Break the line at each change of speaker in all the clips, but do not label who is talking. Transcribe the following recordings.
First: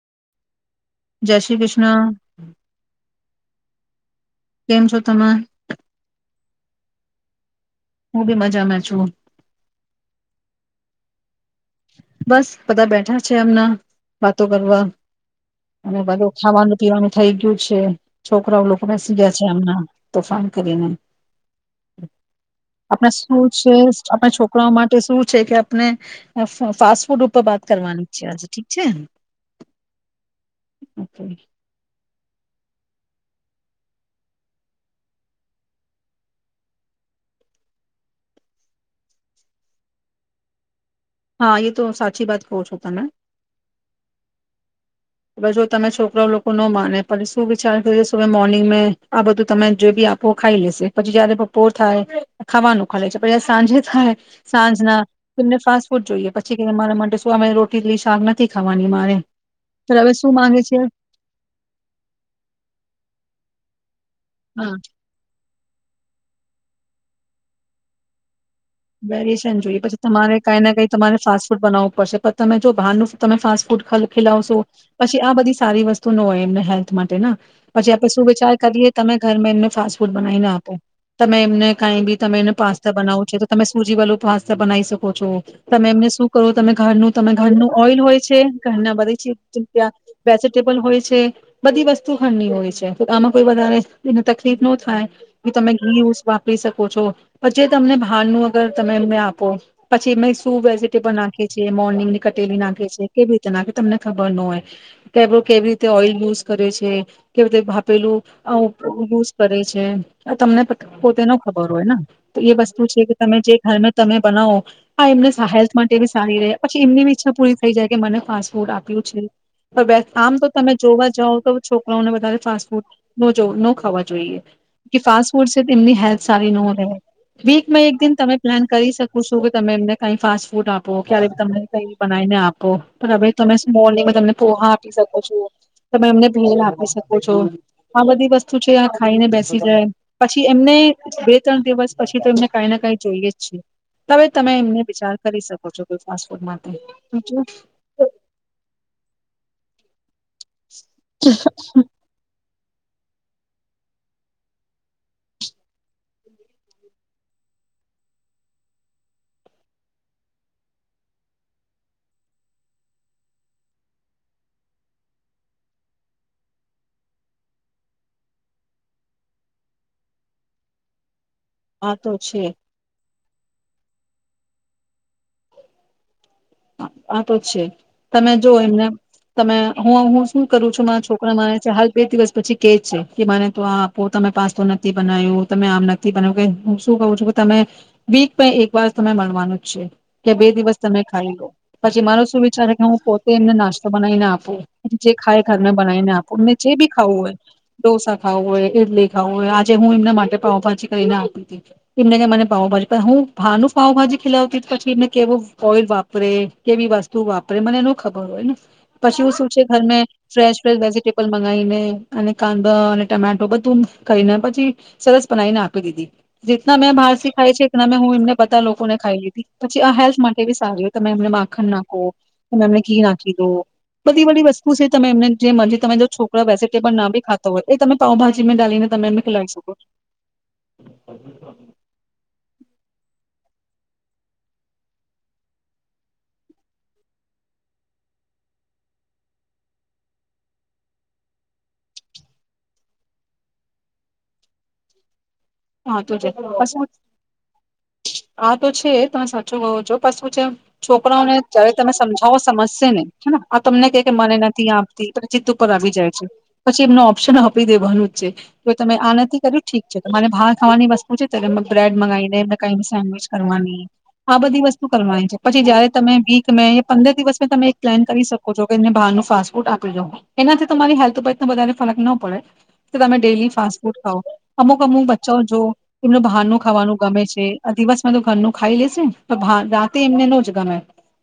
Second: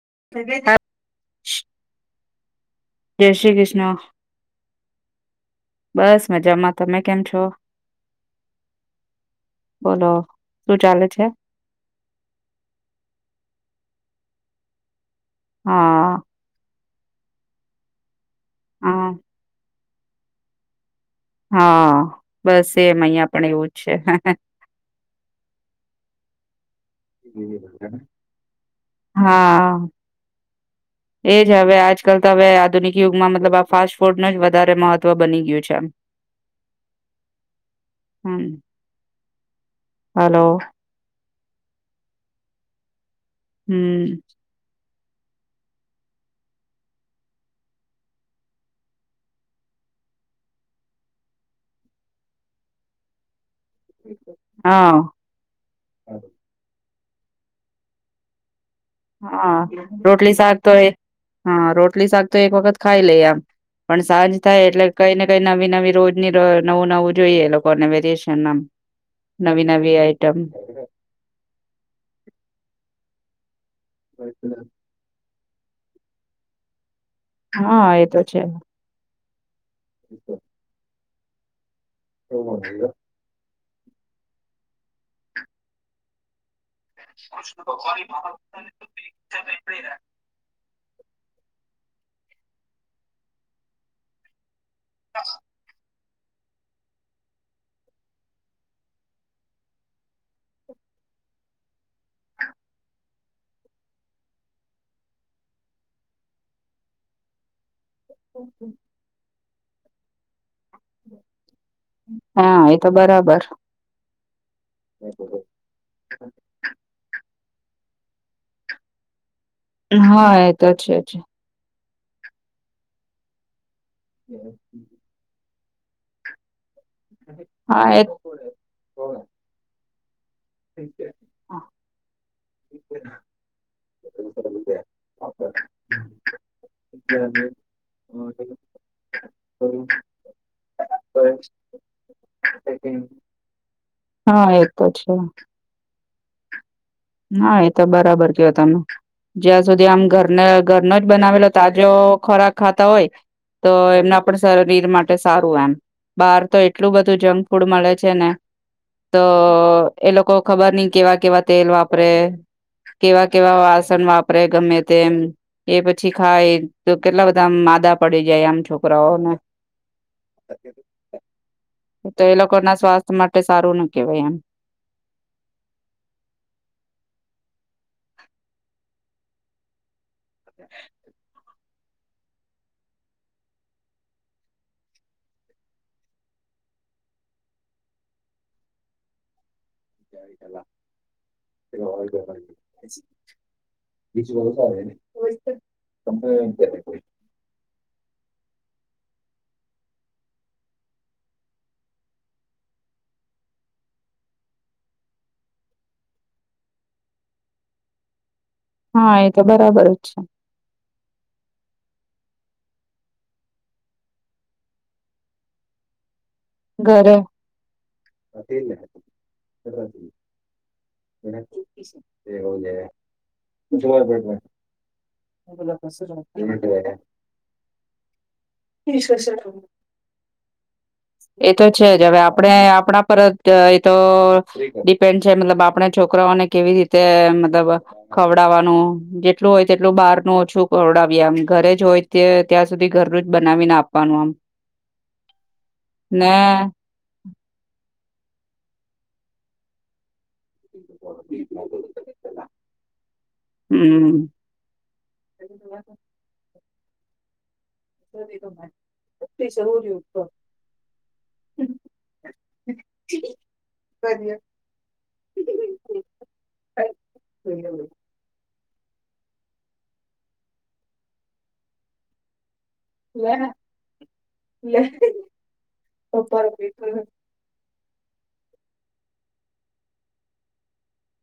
[unintelligible]
જય શ્રી કૃષ્ણ.
જય શ્રી કૃષ્ણ.
કેમ છો તમે
બસ મજામાં તમે કેમ છો? [inaudible]
હું બી મજામાં છું.
બોલો શું ચાલે છે?
બસ બધા બેઠા છે એમના વાતો કરવા. અને
હા
બધુ ખાવાનું પીવાનું થઇ ગયું છે. છોકરાઓ લોકો
હા
બેસી ગયા છે એમના તોફાન કરીને.
હા બસ એમ
આપને
અહિયાં
શું
પણ એવું
છે
જ
આપણા છોકરાઓ માટે શું છે કે આપને ફાસ્ટ ફૂડ ઉપર વાત કરવાની છે આજે ઠીક છે.
હા
ઓકે.
એજ હવે આજકાલ હવે આધુનિક યુગમાં મતલબ આ ફાસ્ટ ફૂડનું વધારે મહત્વ બની ગયું છે હા હલો.
હા એ તો સાચી વાત કો છો તમે.
હમ્મ.
બસ જો તમે છોકરાઓ લોકો ન માને પછી શું વિચાર મોર્નિંગ મે આ બધું તમે જો બી આપો ખાઈ લેશે પછી જયારે બપોર થાય ખાવાનું ખા છે પછી સાંજે થાય સાંજ
હા
ના તેમને ફાસ્ટ ફૂડ જોઈએ પછી કે અમારા માટે શું અમે રોટીલી શાક નથી ખવાની મારે.
હા
હવે શું
રોટલી શાક
માંગે
તો
છે
એ હા રોટલી શાક તો એક વખત ખાઈ લે આમ. પણ સાંજ થાય
હા
એટલે કઈ ને કઈ નવી નવી રોજની નવું નવું જોઈએ લોકોને વેરએશન ના
વેરીશન જોઈએ પછી તમારે કઈ ના કઈ તમારે ફાસ્ટ ફૂડ બનાવવું પડશે પણ તમે જો બહારનું તમે ફાસ્ટ ફૂડ ખીલાવશું પછી આ બધી સારી વસ્તુ નો હોય એમને હે. માટે ન
હા
પછી
એ
આપણે
તો છે.
સુવીચાર કરીએ તમે ઘરમે ફાસ્ટ ફૂડ બનાઈ નાને આપે. તમે એમને કઈ બી તમે એને પાસ્તા બનાવો છો તો તમે સુજી વાળા પાસ્તા બનાવી શકો છો, તમે એમને શું કરો ત ઘરનું ત ઘરનું ઓઈલ હોય છે ઘરના બધી ત્યાં વેજીિટેબલ હોય. બધી વસ્તુ ખંની હોય છે આમાં કોઈ બ તલી ઇતનો થાય, તમે ઘી યુઝ વાપરી શકો છો, પછ તમને હડ ન અગર તમે આપો, પછી મે શું વેજીટેબલ નાખેએ મોર્નિંગ ની કટેલી નાખે કેવી રીતે નાખે તમને ખબર ન હોય, કે કેવી રીતે ઓઈલ યુઝ કરે છે, કેવી રીતે પેલું, આ પ્રયોગ યુઝ કરે છે, આ તમને પો તેનો ખબર હોય ને, તો એ વસ્તુ કે તમે જે ઘર સમય બનાવ. હા એમને હેલ્થ માટે બી સારી રહે પછી એમની બીઈચ્છા પરી થઈ જાય કે મને ફાસ્ટ ફૂડ આપ્યું છે. હ બે
હા
આમ
એ
તો તમે
છે જ
જોવા જાવ તો છોક મને બતાવી ફાસ્ટ ફૂડ તો જોડલો વા જોઈએ, કે ફાસ ફૂડ તેમ એમની હેલ્થ સારી ન હો રહે. વીકમાં
હા
એક
એ
દિન તમે પ્લાન કરી શકો છો કે તમે એમને કઈ ફાસ્ટ ફૂડ આપો ક્યારે ત ક બને આપો હવે તમે તમને પોહા આપી શકો. તોમે એમને ભી લ સકો છો. આ બધી વસ્તુ છે આ ખાઈ બેસી જાય, પછી એમને બે ત્રણ દિવસ પછી તો એમને કઈ ના કઈ જોઈએ જીએ. તમે
હા
તમે
એ
એમને
તો
વિચાર કરી શકો છો કોઈ પા પમાંથે.
ના એ તો બરાબર કયો તમે, જ્યાં સુધી આમ ઘરનો જ બનાવેલો તાજો ખોરાક ખાતા હોય, તો એમના પણ શરીર માટે સારું એમ, બાર તો એટલું બધું જંક ફૂડ મળે છે ને, તો એ લોકો ખબર નહ કેવા કેવા તેલ વાપ રે, કેવા કેવા વાસન વાપરે ગમે તેમ, એ પછી ખાય તો કેટલા બધા માદા પડી જાય આમ છોકરાઓને.
આ
તો એ
છે
લોકો ના સ્વાસ્થ્ય માટે સારું ન કેવાય એમ
આ તો છે તમે જો એમને તમે હું હું શું કરું છું મારા છોકરા માને છે હાલ બે દિવસ પછી કેજ છે કે મને તો આ આપો તમે પાસ્તો નથી બનાવ્યો તમે આમ નથી બનાવ્યું કે હું શું કહું છું કે તમે વીક એક વાર તમે મળવાનું કે બે દિવસ તમે પછી મારો શું વિચાર કે હું પોતે એમને નાસ્તો બનાવીને આપું જે ખાય ઘરને બનાવીને આપું એમને જે બી ખાવું હોય ઢોસા ખાવું હોય ઈડલી ખાવું હોય આજે હું એમના માટે પાવભાજી કરીને આપી હતી એમને મને પાવ ભાજી હું ભારાન પાવભાજી ખીલાવતી પછી એમને કેવો ઓઈલ વાપર વાપરે કેવી વસ્તુ વાપરે મને એનું ખબર હોય ને
હા
પછી
એ તો
ઉ છેે ઘર
બરાબર
મે
જ છે
ફ્રેશ ફેશ વેજીિટેબલ મંગાઈને અને કાંદા અને ટમેટો બધું કરીને પછી સરસ બનાવીને આપી દીધી જેટના મેં
ઘરે
બારસી ખાય છે એટના મેં હું એમને બધ લોકોને ખાઈ લીધી પછી આ હેલ્થ માટે બી સારી હતી. તમે એમને માખણ નાખો તમે એમને ઘી નાખી દો બધી બધી વસ્તુ છે તમે એમને જે
એ
મ તમે જો છોકરા વેજીિટેબલ ના બી ખાતા હોય એ તમે પાઉભાજીમાં ડાલીને તમે એ ખેલાવી શકો છો
તો છે જ હવે આપણે આપણા પર જ એ તો ડિપેન્ડ છે મતલબ આપણે છોકરાઓને કેવી રીતે મતલબ ખવડાવવાનું જેટલું હોય તેટલું બહારનું ઓછું ખવડાવીમ ઘરે જ હોય તે ત્યાં સુધી ઘરનું જ બનાવીને આપવાનું આમ
હા તુંજ
ને
પ આ તો છે તમે સાચો કહો છો પછ છોકરાઓને જયારે તમે સમજાવો સમજશે ને હે આ તમને કે કે
હમ
મને નથી આપતી ચિત્ત ઉપર આવી જાય છે. પછી એમનો ઓપ્શન આપી દેવાનું જ છે જો તમે આ નથી કર્યું ઠીક છે તમારે બહાર ખાવાની વસ્તુ છે ત બ્રેડ મગાવીને ક મોજ કરવાની આ બધી વસ્તુ કરવાની છે પછી જયારે તમે વીક મે પંદર દિવસ તમે એક પ્લાન કરી શકો કો છૈ બહારનું ફાસ્ટ ફૂડ આપી એનાથી તમારી હેલ્થ ઉપર વધારે ફરક ના પડે કે તમે ડેલી ફાસ્ટ ફૂડ ખાઓઅમુક અમુક બચ્ચા જો એમનું બહારનું ખાવાનું ગમે છે. દિવસ માં તો ઘરનું ખાઈ લેશે રાતે એમને નો જ ગમે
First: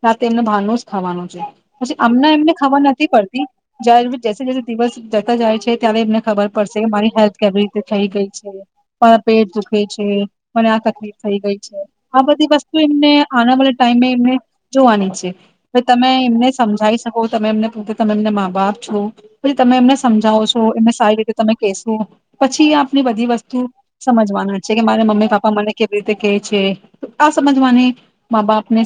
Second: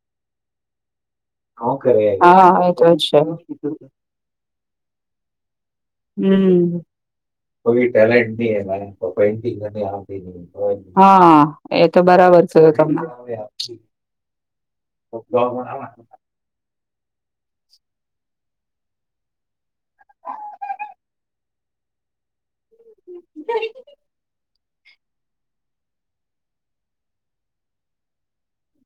રાતે એમને બારનુ જ ખાવાનું છે પછી અમને એમને
હા એ
ખબર
તો
નથી
છે
પડતી જયારે જેસે જ દિવસ જતા જાય છે. ત્યારે એમને ખબર
હમ.
પડશે કે મારી હેલ્થ કેવી રીતે થઈ ગઈ છે મારા પેટ દુખે છે મને આ તકલીફ થઈ
હા
ગઈ
એ
છે
તો
આ
બરાબર
બધી
કયું
વસ્તુ
તમને.
એમને
આવે
આનાવાળા
આપી.
ટાઈમે એમને જોવાની છે તમે એમને સમજાઈસ શકો તમે એમને પોતે તમે એમને મા બાપ છો પછી તમે એમને સમજાવો છો એમને સારી રીતે તમે કેશો પછી આપની બધી વસ્તુ સમજવાના છે કે મારે મમ્મી પાપા મને કેવી રીતે કેય છે આ સમજવાની મા બાપને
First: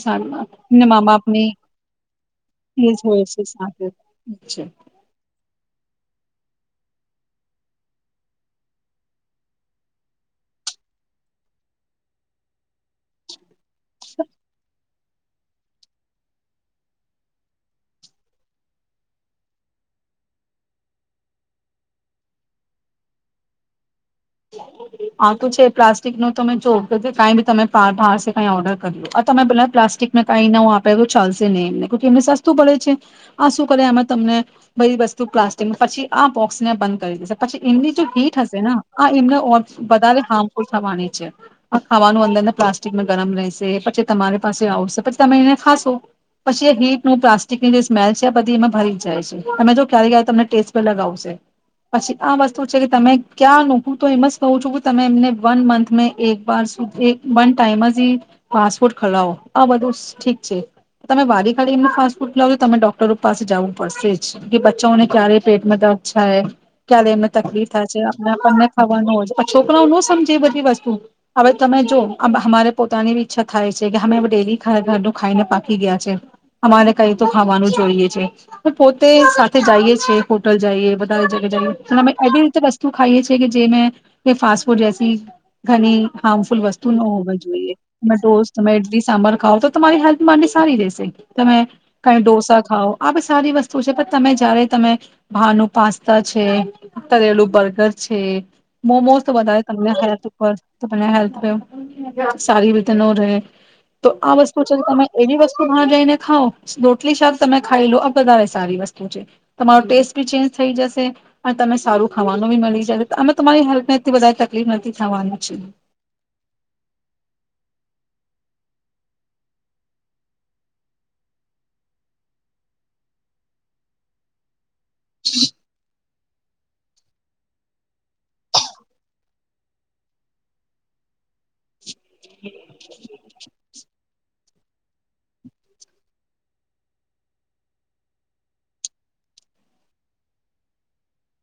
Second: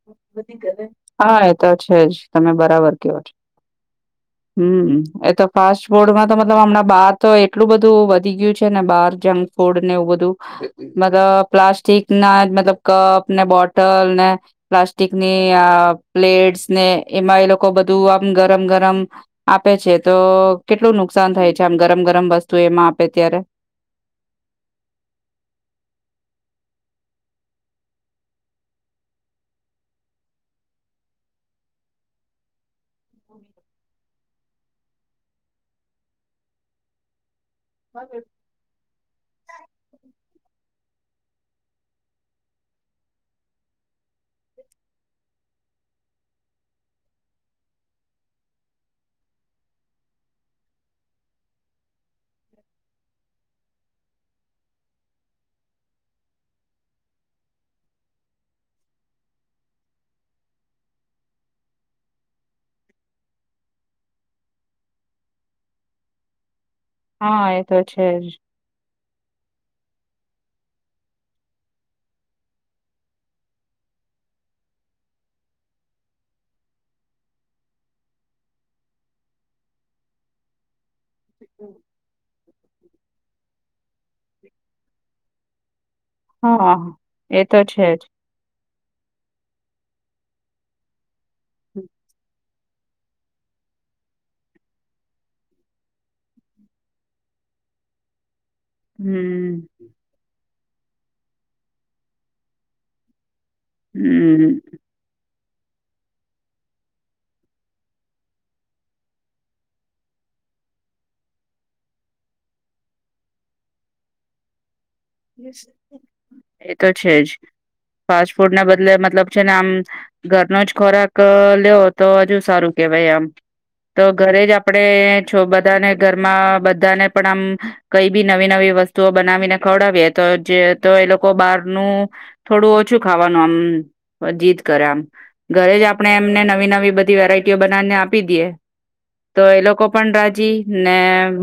મા
હા
બાપની
એ તો છે જ તમે
એ
બરાબર
જ
કેવો
હોય
છો
છે સાથે છે.
હમ એ તો ફાસ્ટફોડમાં તો હમણા બહાર તો એટલું બધું વધી ગયું છે ને બહાર જંક ફૂડ ને એવું બધું મતલબ પ્લાસ્ટિક ના મતલબ કપ ને બોટ ટલ ને પ્લાસ્ટિકની આ પ્લેટ્સ ને એમાં એ લોકો બધું આમ ગરમ ગરમ આપે છે તો કેટલું નુકસાન થાય છે આમ ગરમ ગરમ વસ્તુ એમાં આપે ત્યારે
આ તો છે પ્લાસ્ટિક નો તમે જો કઈ ભી તમે બહારસે કઈ ઓર્ડર કર્યો આ તમે પેલા પ્લાસ્ટિકમાં કાઈ નવું આપેલું ચાલશે નહી એમને એમને સસ્તું પડે છે આશું કરે આમાં તમને બધી વસ્તુ પ્લાસ્ટિકમાં પછી આ બોક્સને બંધ કરી દેશે પછી એમની જો હીટ હશેના વધારે હાર્મફુલ થવાની છે આ ખાવાનું અંદર પ્લાસ્ટિકમાં ગરમ રહેશે પછી તમારી પાસે આવશે પછી તમે એને ખાશો પછી એ હીટનું પ્લાસ્ટિકની જે સ્મેલ છે બધી એમાં ભરી જાય છે તમે જો ક્યારે ક તમને ટેસ્ટ પ લગાવશે પછી આ વસ્તુ છે કે તમે ક્યાંનું હું તો એમ જ કહું છું કે તમે એમને વન મંથ એક વારધી વન ટાઈમ જ ફાસ્ટફૂડ ખલાવો આ બધું ઠીક છે તમે વારી ખાડી એમનું ફાસ્ટ ફૂડ ખલાવો તમે ડોક્ટરો પાસે જવું પડશે જ કે બચ્ચાઓને ક્યારે પેટમાં દર્દ થાય ક્યાયારે એમને
હા એ
તકલીફ
તો
થાય છે આપ
જ
આપણને છોકરાઓ ન સમજે એ બધી વસ્તુ હવે તમે જો અમારે પોતાની ઈચ્છા થાય છે કે અમે ડેલી ઘરનું ખાઈને પાકી ગયા છે અમારે કઈ તો ખાવાનું જોઈએ છે પોતે સાથે જઈએ છે હોટલ જઈએ [unintelligible] વસ્તુ ખાઈએ છીએ કે જે મે કે ફાસ્ટ ફૂડ જેસી ઘની હાર્મફુલ
હા
વસ્તુ ન હોવાવી
એ તો
જોઈએ
છે જ
તમે ડોસ તમે ઇડલી સાંભાર ખાવઓ તો તમારી હેલ્થ માને સારી રેસે તમે કઈ ડોસા ખાવ આ ભી સારી વસ્તુ છે પણ તમે જયારે તમે ભારનું પાસ્તા છે તરેલું બર્ગર છે મોમોસ તો બધારે
હમ
[unintelligible] તો હેલ્થ સારી વીતે ન રહે તો આ વસ્તુ
હમ
છે તમે એવી વસ જો બહાર જઈને ખાાવ રોટલી શાક તમે ખાઈ લો આ વધારે સારી વસ્તુ છે તમારો ટેસ્ટ ભી ચેન્જ થઈ જશે અને તમે સારું ખાવાનું ભી મળી જશે અમે તમારી હેલ્થ ને એટલી વધારે તકલીફ નથી થવાની છે
એ તો છે જ ફાસ્ટ ફૂડ ના બદલે મતલબ છે ને આમ ઘરનો જ ખોરાક લેવ તો હજુ સારું કેહેવાય આમ તો ઘરે જ આપડે એ છો બધાને ઘરમાં બધાને પણ આમ કઈ બી નવી નવી વસ્તુઓ બનાવીને ખવડાવી તો જે તો એ લોકો બહાર નુ થોડું ઓછું ખાવાનું આમ જીત કરે આમ ઘરે જ આપણે એમને નવી નવી બધી વેરાયટીઓ બનાવીને આપી દેએ તો એ લોકો પણ રાજી ને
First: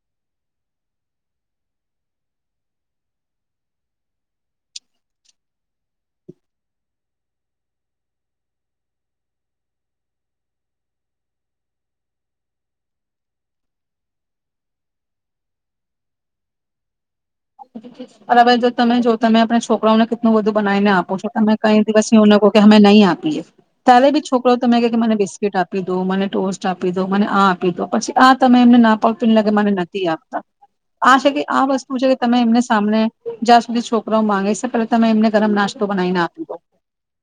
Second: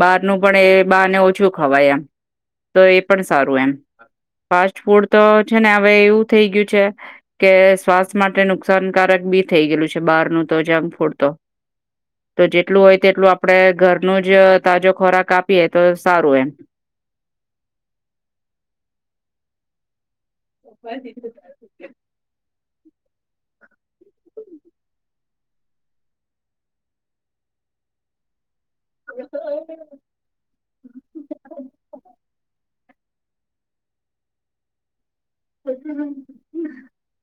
બહારનું પણ એ બહારને ઓછું ખવાય એમ તો એ પણ સારું એમ ફાસ્ટ ફૂડ તો છે ને હવે એવું થઈ ગયું છે કે શ્વાસ માટે નુકસાનકારક બી થઈ ગયેલું છે બહારનું તો જંક ફૂડ તો તો જેટલું હોય તેટલું આપણે ઘરનું જ તાજો ખોરાક આપીએ તો સારું એમ
અરા ભાઈ જો તમે જો તમે આપણા છોકરાઓને હું બધું બનાવીને આપું છું તમે કઈ દિવસ અમે નહીં આપીએ ત્યારે બી છોકરો તમે ક કે મને બિસ્કીટ આપી દો મને ટોસ્ટ આપી દો મને આ આપી દો પછી આ તમે એમને ના પાાવતીને લગે મને નથી આપતા આ છે કે આ વસ્તુ છે એમને સામને જ્યાં સુધી છોકરા માંગી છે પેલા તમે એમને ગરમ નાસ્તો બનાવી ના આપ,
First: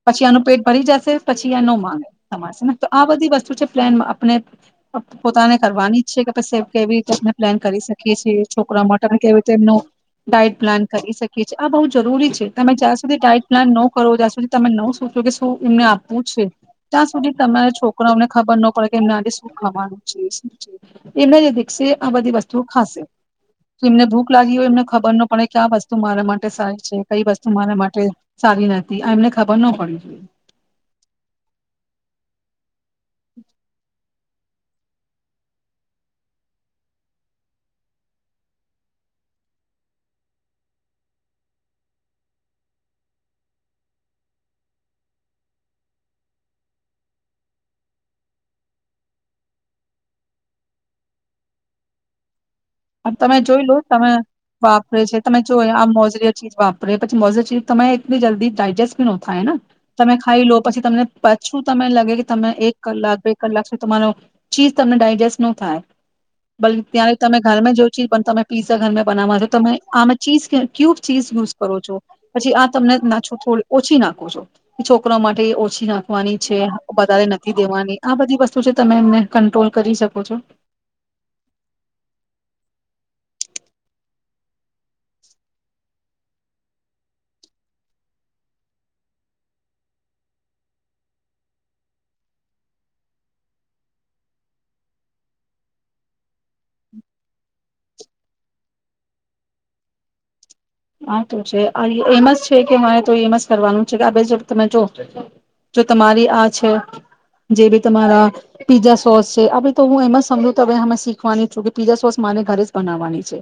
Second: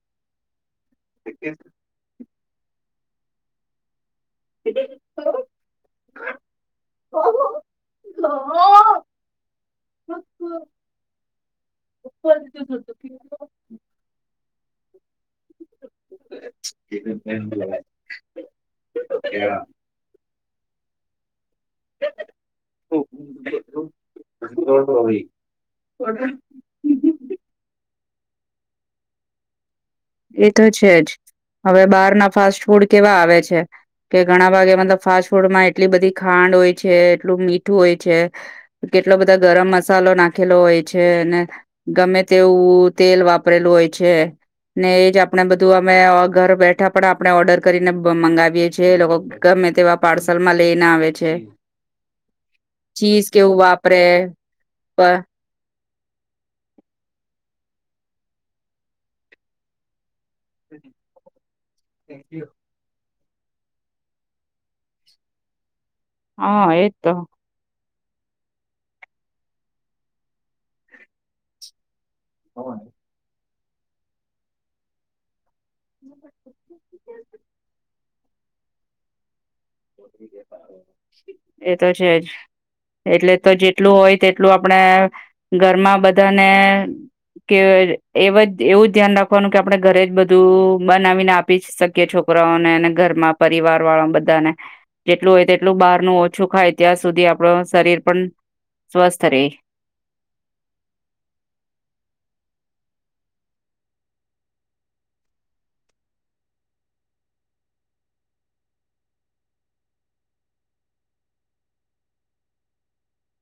પછી ફરી જશે પછી આ નો માંને [unintelligible] ને તો આ બધી વસ્તુ છે, પ્લાનમાં આપને પોતાને કરવાની જ છે કે પછ કેવી રીતે અને પ્લાન કરી શકીએ છીએ, છોકરા માટે કેવી રીતે એમનું ડાયટ પ્લાન કરી શકીએ છીએ, આ બહુ જરૂરી છે તમે જ્યાં સુધી ડાયટ પ્લાન ન કરો ત્યાં સુધી તમે ન શું કે શું એમને આપવું છે, ત્યાં સુધી તમારા છોકરાઓને ખબર ન પડે, કે એમને આજે શું ખવાનું છે. એના જ દ [unintelligible] બધી વસ્તુ ખાશે, એમને ભૂખ લાગી હોય એમને ખબર ન પડે ક્યા વસ્તુ મારા માટે સારી છે, કઈ વસ્તુ મારા માટે સારી નથી, આ એમને ખબર ન પડી
એ તો છે જ હવે બહાર ના ફાસ્ટ ફૂડ કેવા આવે છે. કે ઘણા વાગે મતલબ ફાસ્ટ ફૂડમાં એટલી બધી ખાંડ હોય છે, એટલું મીઠું હોય છે, કેટલો બધા ગરમ મસાલો નાખેલો હોય છે અને ગમે તેવું તેલ વાપરેલું હોય છે. ને એજ આપણે બધું અમે ઘર બેઠા પણ આપણે ઓર્ડર કરીને મંગાવીએ છેીએ, એ લોકો ગમે તેવા પાર્સલ માં લઈને આવે છે. ચીઝ
તમે
કેવું
જોઈ લો,
વાપરે
તમે વાપરે છે, તમે જો આમ મોઝરીય ચીજ વાપરે, પછી મોઝરી ચીજ તમે જલ્દી ડાયજેસ્ટ બી ન થાયને તમે ખાઈ લો પછી તમને પછું તને લાગે કે તમે એક કલાક ભ લાગશે તમારો, ચીઝ તમને ડાયજેસ્ટ ન થાય
હા,
બલકી
એતો
ત્યારે તમે ઘરમાં જો ચી પણ તમે પીઝા ઘરમે બનાવવા છો, તમે આમે ચીઝ ક્યુબ, ચીઝ યુઝ કરો છો પછી આ તમને ના છો થોડી ઓછી નાખો છો, છોકરા માટે ઓછી પછી નાખવાની છે, વધારે નથી દેવાની આ બધી વસ્તુ છે, તમે એમને કંટ્રોલ કરી શકો છો.
એતો છેજ. એટલે તો જેટલું હોય તેટલું આપણેે ઘરમાં બધાને કે એ એવું ધ્યાન રાખવાનું કે આપણે ઘરે જ બધું બનાવીને આપી જ શકીએ છોકરાઓને અને ઘરમાં પરિવાર વાળા બધાને. જેટલું હોય તેટલું બહારનું ઓછું ખાય, ત્યાં સુધી આપણું શરીર પણ સ્વસ્થ રે.
આતો છે. એમ જ છે કે મારે તો એમ જ કરવાનું છે, કે તમે જો જો તમારી આ છે જે બી તમારા પીઝા સોસ છે, તો હું એમ સમજું તો હવે શીખવાની છું કે પીઝા સોસ માને ઘરે જ બનાવવાની છે.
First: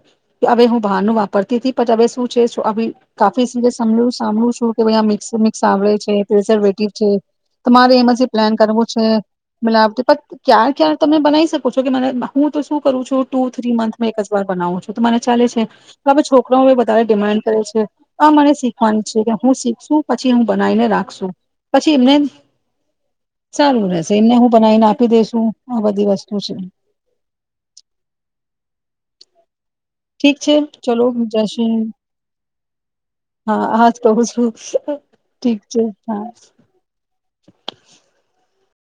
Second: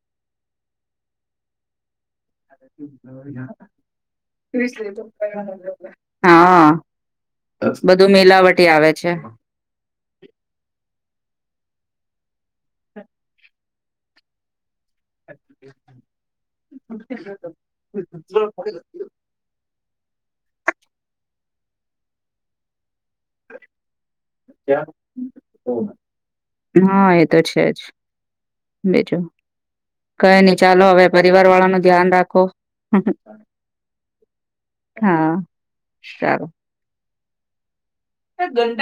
હવે હું બહારનું વાપરતી હતી પણ હવે શું [unintelligible] કાફી [unintelligible] સાંભળું છું કે ભાઈ આ મિક્સર મિક્સ આવડે છે,
હા
પપ્રિઝર્વવેટીવ છે, તમારે
બધું
એમાં જે પ્લાન
મિલાવટી
કરવો
આવે
છે, મિલાવ ક્યાર કયાર તમે બનાવી શકો છો કે મને હું તો શું કરું છું, ટુ થ્રી મંથ માં એકજ વાર બનાવુ છુ. તો મને ચાલે છે કે આપડે છોકરાઓ બધ ે આ મને શીખવાની છે કે હું શીખશું પછી હું બનાવીને રાખશું. પછી એમને. સારું રહેશે એમને હું બનાવીને આપી દેસુ આ બધી વસ્તુ છે.
હા એ તો છે જ બીજું
ઠીક
કઈ
છે
નઈ ચાલો
ચલો
હવે પરિવાર
જશ
વાળાનું ધ્યાન રાખો.
હા હજ કહું છું
હા
ઠીક છે હા. [inaudible]
ચાલો. ગંડા.